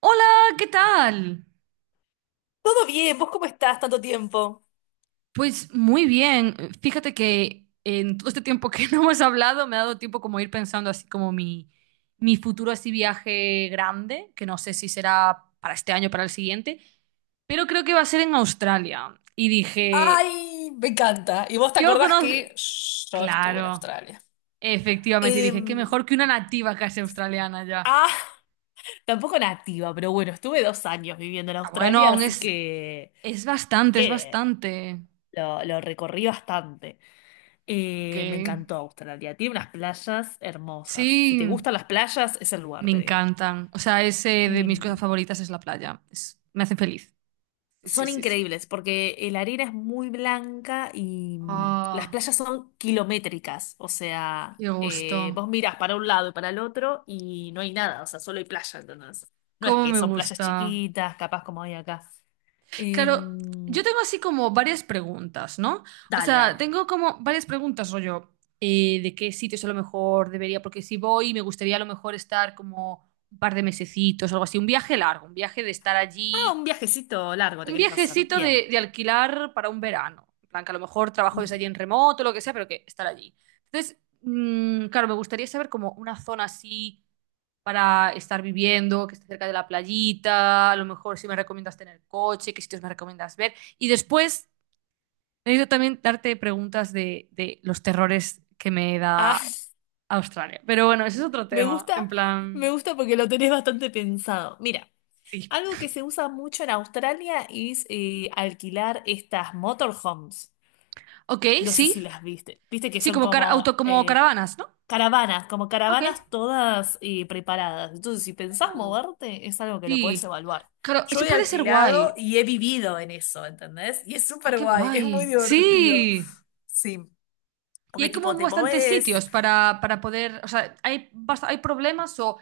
Hola, ¿qué tal? Todo bien, ¿vos cómo estás tanto tiempo? Pues muy bien. Fíjate que en todo este tiempo que no hemos hablado me ha dado tiempo como ir pensando así como mi futuro así viaje grande, que no sé si será para este año o para el siguiente, pero creo que va a ser en Australia. Y dije, Ay, me encanta. ¿Y vos te yo acordás conozco... que yo estuve en Claro, Australia? efectivamente. Y dije, qué Em, mejor que una nativa casi australiana ya. ah, tampoco nativa, pero bueno, estuve 2 años viviendo en Ah, bueno, Australia, aún así que, es así bastante, es que bastante. lo recorrí bastante. Ok. Me encantó Australia, tiene unas playas hermosas. Si te Sí. gustan las playas, es el lugar, Me te digo. encantan. O sea, es de mis cosas Em, favoritas es la playa. Me hace feliz. Sí, sí, Son sí, sí. increíbles porque la arena es muy blanca y las Ah, playas son kilométricas. O sea, qué gusto. vos mirás para un lado y para el otro y no hay nada, o sea, solo hay playa, ¿entendés? No es Cómo que me son playas gusta. chiquitas, capaz como hay acá. Claro, yo Em, tengo así como varias preguntas, ¿no? O dale, sea, dale. tengo como varias preguntas, rollo, de qué sitios a lo mejor debería, porque si voy, me gustaría a lo mejor estar como un par de mesecitos, algo así, un viaje largo, un viaje de estar Ah, allí. un viajecito largo te Un querés hacer. viajecito Bien. de alquilar para un verano. En plan, que a lo mejor trabajo desde Mm. allí en remoto, lo que sea, pero que estar allí. Entonces, claro, me gustaría saber como una zona así para estar viviendo, que esté cerca de la playita, a lo mejor si me recomiendas tener coche, qué sitios me recomiendas ver. Y después, necesito también darte preguntas de los terrores que me Ah, da Australia. Pero bueno, ese es otro me tema. En gusta, me plan, gusta porque lo tenés bastante pensado. Mira, sí. algo que se usa mucho en Australia es alquilar estas motorhomes. Ok, No sé sí. si las viste. Viste que Sí, son como, auto, como como caravanas, ¿no? caravanas, como Ok. caravanas todas preparadas. Entonces, si pensás moverte, es algo que lo podés Sí, evaluar. claro, Yo eso he puede ser alquilado guay. y he vivido en eso, ¿entendés? Y es Ah, súper qué guay, es muy guay. divertido. Sí. Sí, Y porque hay tipo como te bastantes movés. sitios para poder, o sea, hay problemas o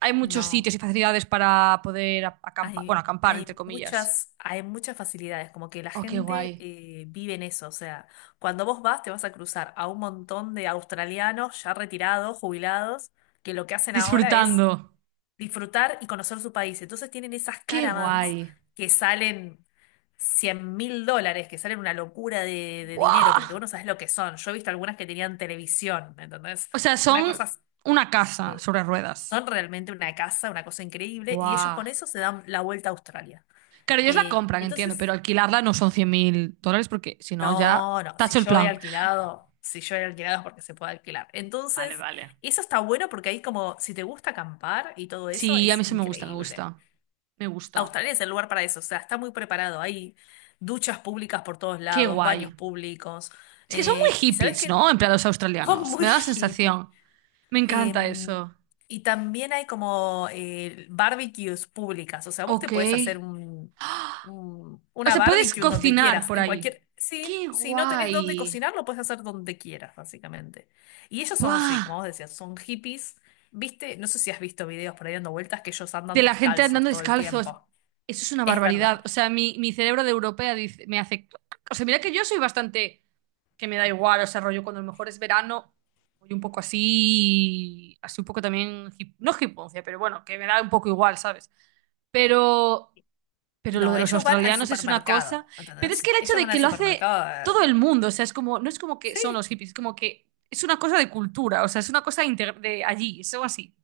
hay muchos No, sitios y facilidades para poder acampar, bueno, hay, acampar, hay entre comillas. muchas, hay muchas facilidades, como que la Oh, qué gente guay. Vive en eso. O sea, cuando vos vas, te vas a cruzar a un montón de australianos ya retirados, jubilados, que lo que hacen ahora es Disfrutando. disfrutar y conocer su país. Entonces tienen esas Qué caravans guay. que salen $100.000, que salen una locura de dinero, ¡Buah! porque vos no sabés lo que son. Yo he visto algunas que tenían televisión, ¿entendés? O sea, Una son cosa, una casa eh, sobre ruedas. son realmente una casa, una cosa increíble, y ellos ¡Buah! con eso se dan la vuelta a Australia. Claro, ellos la Eh, compran, entiendo, pero entonces, alquilarla no son 100.000 dólares porque si no, ya no, no, si tacho el yo he plan. alquilado, si yo he alquilado es porque se puede alquilar. Vale, Entonces, vale. eso está bueno porque ahí como, si te gusta acampar y todo Sí, eso, a mí es eso me gusta, me increíble. gusta. Me gusta. Australia es el lugar para eso, o sea, está muy preparado. Hay duchas públicas por todos Qué lados, guay. baños públicos. Es que son muy Y sabes hippies, que ¿no? En plan, los son australianos. Me muy da la hippies. sensación. Me encanta Em, eso. y también hay como barbecues públicas. O sea, vos te Ok. podés hacer O una sea, puedes barbecue en donde cocinar quieras. por En ahí. cualquier. Sí, Qué si no tenés dónde guay. cocinar, lo puedes hacer donde quieras, básicamente. Y ellos son, sí, ¡Buah! como vos decías, son hippies. ¿Viste? No sé si has visto videos por ahí dando vueltas que ellos andan De la gente descalzos andando todo el descalzos. tiempo. Eso es una Es barbaridad. verdad. O sea, mi cerebro de europea dice, me hace... O sea, mira que yo soy bastante... que me da igual, o sea, rollo cuando a lo mejor es verano, voy un poco así, así un poco también, no hiponcia, pero bueno, que me da un poco igual, ¿sabes? Pero, pero lo de No, los ellos van al australianos es una cosa, supermercado, pero es que ¿entendés? el hecho Ellos de van que al lo hace supermercado. todo el mundo, o sea, es como, no es como que Sí, son los hippies, es como que es una cosa de cultura, o sea, es una cosa de allí, es algo así,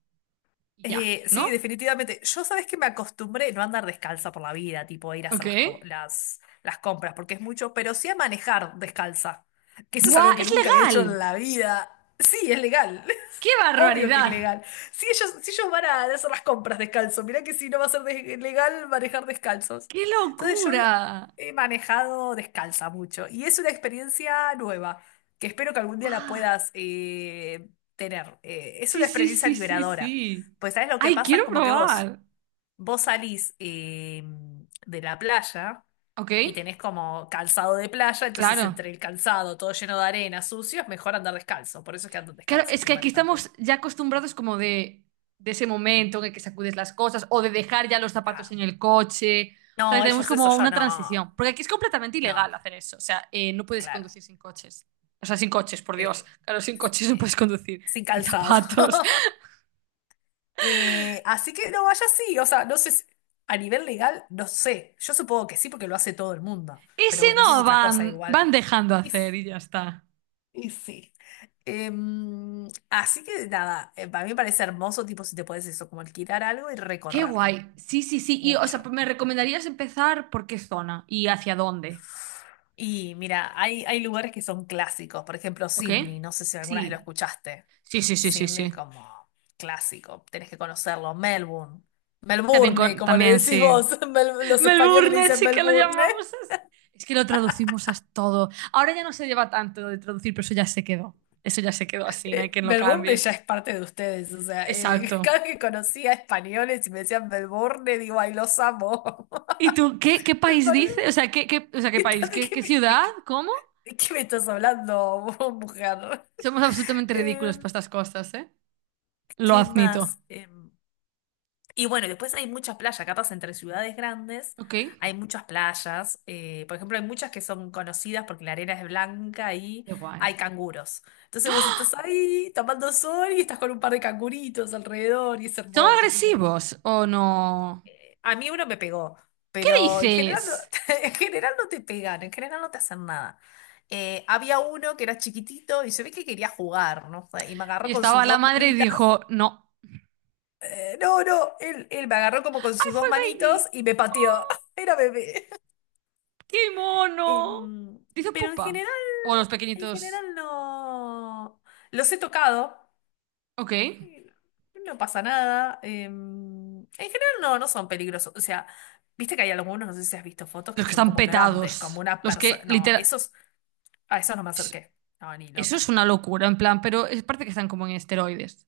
y ya, sí, ¿no? definitivamente. Yo sabes que me acostumbré no a andar descalza por la vida, tipo a ir a Ok. hacer las compras, porque es mucho, pero sí a manejar descalza, que eso es ¡Buah! algo que ¡Es nunca había hecho legal! en la vida. Sí, es legal. ¡Qué Obvio que es barbaridad! legal. Si ellos van a hacer las compras descalzos, mirá que si no va a ser legal manejar descalzos. ¡Qué Entonces yo he locura! he manejado descalza mucho y es una experiencia nueva que espero que algún día la ¡Buah! puedas tener. Es una Sí, sí, experiencia sí, sí, liberadora. sí. Pues sabes lo que ¡Ay, pasa es quiero como que vos, probar! vos salís de la playa Ok, y tenés como calzado de playa, entonces claro. entre el calzado todo lleno de arena, sucio, es mejor andar descalzo. Por eso es que andan Claro, descalzos es y que aquí manejan todo. estamos ya acostumbrados como de ese momento en el que sacudes las cosas o de dejar ya los zapatos Ah, en el coche. O sea, que no, tenemos ellos eso como ya una no, transición. Porque aquí es completamente ilegal no, hacer eso. O sea, no puedes claro, conducir sin coches. O sea, sin coches, por Dios. eh, Claro, sin coches no puedes eh, conducir. sin Sin calzado. zapatos. Así que no, vaya sí, o sea, no sé, a nivel legal, no sé, yo supongo que sí porque lo hace todo el mundo, Ese pero bueno, eso es no otra cosa van, igual. van dejando Y, hacer s- y ya está. y sí. Así que nada, para mí me parece hermoso, tipo, si te puedes eso, como alquilar algo y Qué recorrer guay. Sí, sí, sí. Y, o sea, mucho. ¿me recomendarías empezar por qué zona y hacia dónde? Y mira, hay lugares que son clásicos, por ejemplo, ¿Ok? Sydney, no sé si alguna vez lo Sí. escuchaste. Sí, sí, sí, sí, Sydney es sí. como clásico, tenés que conocerlo. Melbourne, Está bien Melbourne, con- como le también, decís sí. vos, los españoles le Melbourne, dicen sí que lo Melbourne. llamamos así. Es que lo traducimos a todo. Ahora ya no se lleva tanto lo de traducir, pero eso ya se quedó. Eso ya se quedó así, no hay quien lo Melbourne cambie. ya es parte de ustedes, o sea, Exacto. cada vez que conocía españoles y me decían Melbourne, digo, ay, los amo. ¿Y tú qué, qué Me país parece- dices? O sea, ¿qué, qué- o sea, ¿qué ¿qué país? tal- ¿De ¿Qué, qué qué me, de ciudad? qué- ¿Cómo? de qué- me estás hablando, mujer? Somos absolutamente Eh, ridículos para estas cosas, ¿eh? Lo ¿qué admito. más? Y bueno, y después hay muchas playas, capaz entre ciudades grandes Ok. hay muchas playas. Por ejemplo, hay muchas que son conocidas porque la arena es blanca y Qué guay. hay canguros. Entonces vos estás ahí tomando sol y estás con un par de canguritos alrededor y es ¿Son hermoso, es increíble. agresivos o no? A mí uno me pegó, ¿Qué pero en general no, dices? en general no te pegan, en general no te hacen nada. Había uno que era chiquitito y se ve que quería jugar, ¿no? Y me Y agarró con estaba sus la dos madre y manitas dijo, no. No, no, él me agarró como con ¡Ay, sus fue dos el manitos baby! y me pateó. Era bebé. ¡Qué mono! Em, Dice pero pupa. O los en pequeñitos. general no. Los he tocado. Ok. eh, No pasa nada. En general no, no son peligrosos. O sea, viste que hay algunos, no sé si has visto fotos Los que que son están como grandes, como petados. una Los persona. que No, literal. esos, a esos no me Es- acerqué. No, ni eso loca. es una locura, en plan, pero es parte que están como en esteroides.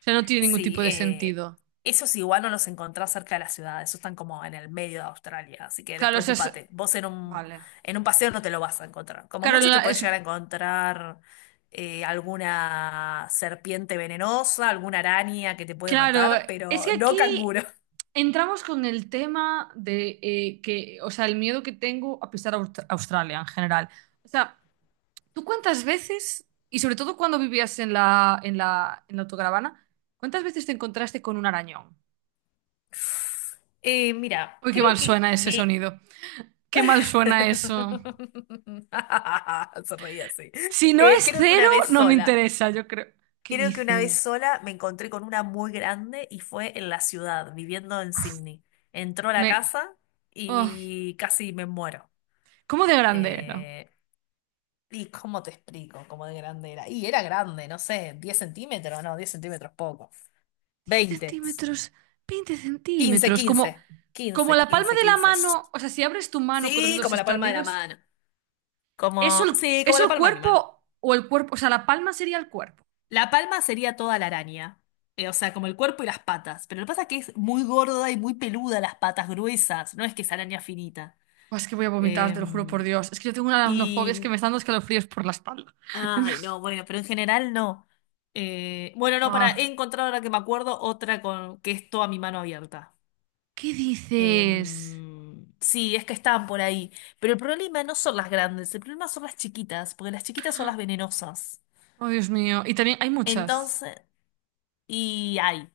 O sea, no tiene ningún Sí, tipo de sentido. esos igual no los encontrás cerca de la ciudad, esos están como en el medio de Australia, así que Claro, eso es. despreocúpate. Vos en un, Vale. en un paseo no te lo vas a encontrar. Como Claro, en mucho te puedes llegar a encontrar alguna serpiente venenosa, alguna araña que te puede claro, matar, es pero que no aquí canguro. entramos con el tema de que, o sea, el miedo que tengo a pisar Australia en general. O sea, ¿tú cuántas veces, y sobre todo cuando vivías en la autocaravana, cuántas veces te encontraste con un arañón? Mira, Uy, qué creo mal que suena ese me... sonido. Qué mal suena eso. Se reía así. Si no Eh, es creo que cero, una vez no me sola. interesa, yo creo. ¿Qué Creo que una vez dices? sola me encontré con una muy grande y fue en la ciudad, viviendo en Sydney. Entró a la Me... casa oh, y casi me muero. ¿cómo de grande era? Eh, ¿y cómo te explico cómo de grande era? Y era grande, no sé, 10 cm, no, 10 cm poco. 10 veinte, centímetros, 20 quince, centímetros, quince, como... Como quince, la palma quince, de la quince. mano, o sea, si abres tu mano con los Sí, dedos como la palma de la extendidos, mano. ¿es Como, el, sí, como es la palma de mi mano. El cuerpo? O sea, la palma sería el cuerpo. La palma sería toda la araña. O sea, como el cuerpo y las patas. Pero lo que pasa es que es muy gorda y muy peluda las patas gruesas. No es que es araña finita. Buah, es que voy a vomitar, te lo juro por Em, Dios. Es que yo tengo una aracnofobia, es que y. me están dando escalofríos por la espalda. Ay, no, bueno, pero en general no. Bueno, no, para. Buah, He encontrado ahora que me acuerdo otra con que es toda mi mano abierta. ¿qué dices? Sí, es que estaban por ahí. Pero el problema no son las grandes, el problema son las chiquitas, porque las chiquitas son las venenosas. Oh, Dios mío. Y también hay muchas. Entonces. Y hay.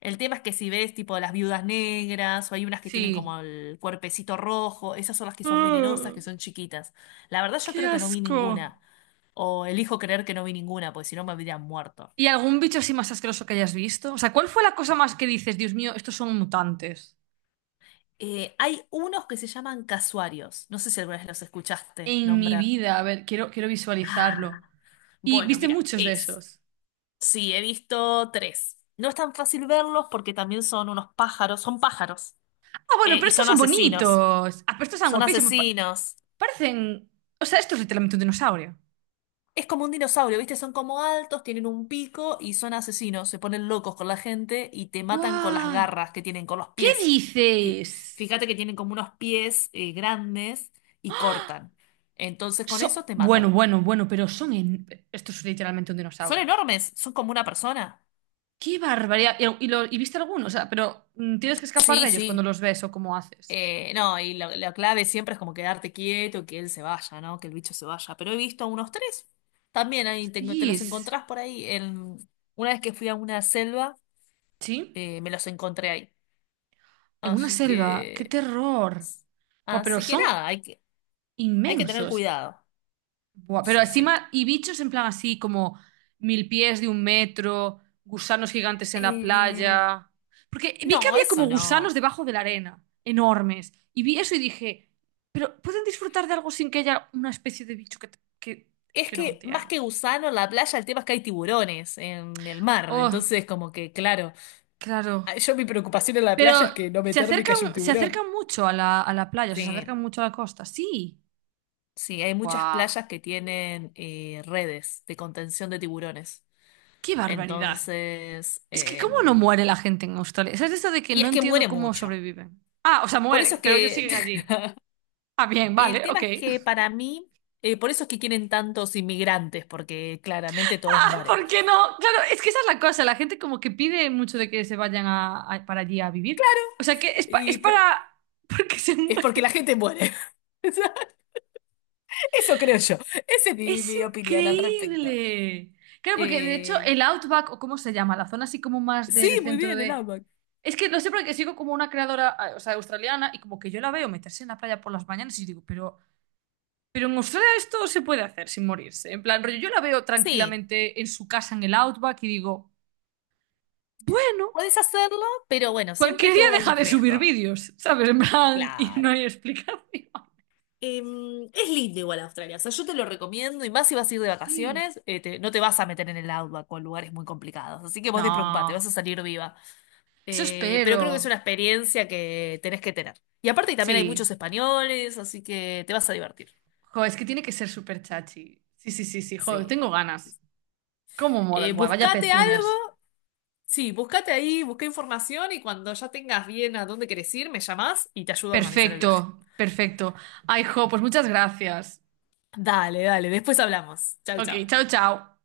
El tema es que si ves tipo las viudas negras o hay unas que tienen como Sí. el cuerpecito rojo, esas son las que son venenosas, Ah, que son chiquitas. La verdad yo ¡qué creo que no vi asco! ninguna. O elijo creer que no vi ninguna, porque si no me habrían muerto. ¿Y algún bicho así más asqueroso que hayas visto? O sea, ¿cuál fue la cosa más que dices, Dios mío, estos son mutantes? Hay unos que se llaman casuarios. No sé si alguna vez los escuchaste En mi nombrar. vida, a ver, quiero visualizarlo. Ah, Y bueno, viste mira, muchos de es. esos. Sí, he visto tres. No es tan fácil verlos porque también son unos pájaros, son pájaros. Ah, bueno, eh, pero y estos son son asesinos. bonitos. Ah, pero estos son Son guapísimos. Asesinos. Parecen. O sea, esto es literalmente un dinosaurio. Es como un dinosaurio, ¿viste? Son como altos, tienen un pico y son asesinos. Se ponen locos con la gente y te matan con las ¡Guau! garras que tienen, con los ¿Qué pies. Fi- dices? Fíjate que tienen como unos pies grandes y cortan. Entonces con eso te Bueno, matan. bueno, bueno, pero son. Esto es literalmente un Son dinosaurio. enormes, son como una persona. ¡Qué barbaridad! Y y viste algunos? O sea, pero tienes que escapar Sí, de ellos cuando sí. los ves o cómo haces. No, y la clave siempre es como quedarte quieto, que él se vaya, ¿no? Que el bicho se vaya. Pero he visto unos tres. También ahí te los Hostias. encontrás por ahí. Una vez que fui a una selva, ¿Sí? Me los encontré ahí. En una Así selva. ¡Qué que, terror! Buah, pero así que son nada, hay que tener inmensos. cuidado. Buah, pero Sí, sí. encima, y bichos en plan así como mil pies de un metro, gusanos gigantes en la Eh, playa. Porque vi que no, había como eso gusanos no. debajo de la arena, enormes. Y vi eso y dije, pero ¿pueden disfrutar de algo sin que haya una especie de bicho es Es que no que más entiendo? que gusano en la playa, el tema es que hay tiburones en el mar. Oh, Entonces, como que, claro, ah, claro. yo mi preocupación en la Pero playa es que no meterme y que haya un se tiburón. acercan mucho a a la playa, o sea, se Sí, acercan mucho a la costa. Sí. sí, hay muchas Guau, playas que tienen redes de contención de tiburones. qué barbaridad. Entonces, Es que ¿cómo no muere la gente en Australia? ¿Sabes eso de que y no es que entiendo muere cómo mucho. sobreviven? Ah, o sea, Por eso mueren, es pero ellos que siguen allí. Ah, bien, el vale, tema ok. es que para mí, por eso es que quieren tantos inmigrantes, porque claramente todos Ah, mueren. ¿por qué no? Claro, es que esa es la cosa. La gente como que pide mucho de que se vayan para allí a vivir. O sea, que es, es Y por- para... Porque se es porque la mueren. gente muere. O sea, eso creo yo. Esa es mi, Es mi opinión al respecto. increíble. Claro, porque de hecho Eh, el Outback, o cómo se llama, la zona así como más sí, del muy centro bien, el de... AMAC. Es que lo sé porque sigo como una creadora, o sea, australiana, y como que yo la veo meterse en la playa por las mañanas y digo, pero en Australia esto se puede hacer sin morirse. En plan, rollo, yo la veo Sí, tranquilamente en su casa en el Outback y digo, bueno, podés hacerlo, pero bueno, siempre cualquier día todo deja hay de subir riesgo. vídeos, ¿sabes? En plan, y no Claro. hay explicación. Es lindo igual Australia, o sea, yo te lo recomiendo y más si vas a ir de Sí. vacaciones, no te vas a meter en el outback o en lugares muy complicados, así que vos despreocupate, No, vas a salir viva. eso Pero creo que es espero. una experiencia que tenés que tener. Y aparte también hay Sí. muchos españoles, así que te vas a divertir. Jo, es que tiene que ser súper chachi. Sí, sí, sí, sí, joder, Sí. tengo ganas. ¿Cómo mola? Eh, Buah, vaya buscate pezuñas. algo, sí, buscate ahí, busca información y cuando ya tengas bien a dónde querés ir, me llamás y te ayudo a organizar el viaje. Perfecto, perfecto. Ay, jo, pues muchas gracias. Dale, dale, después hablamos. Chau, Ok, chau. chao, chao.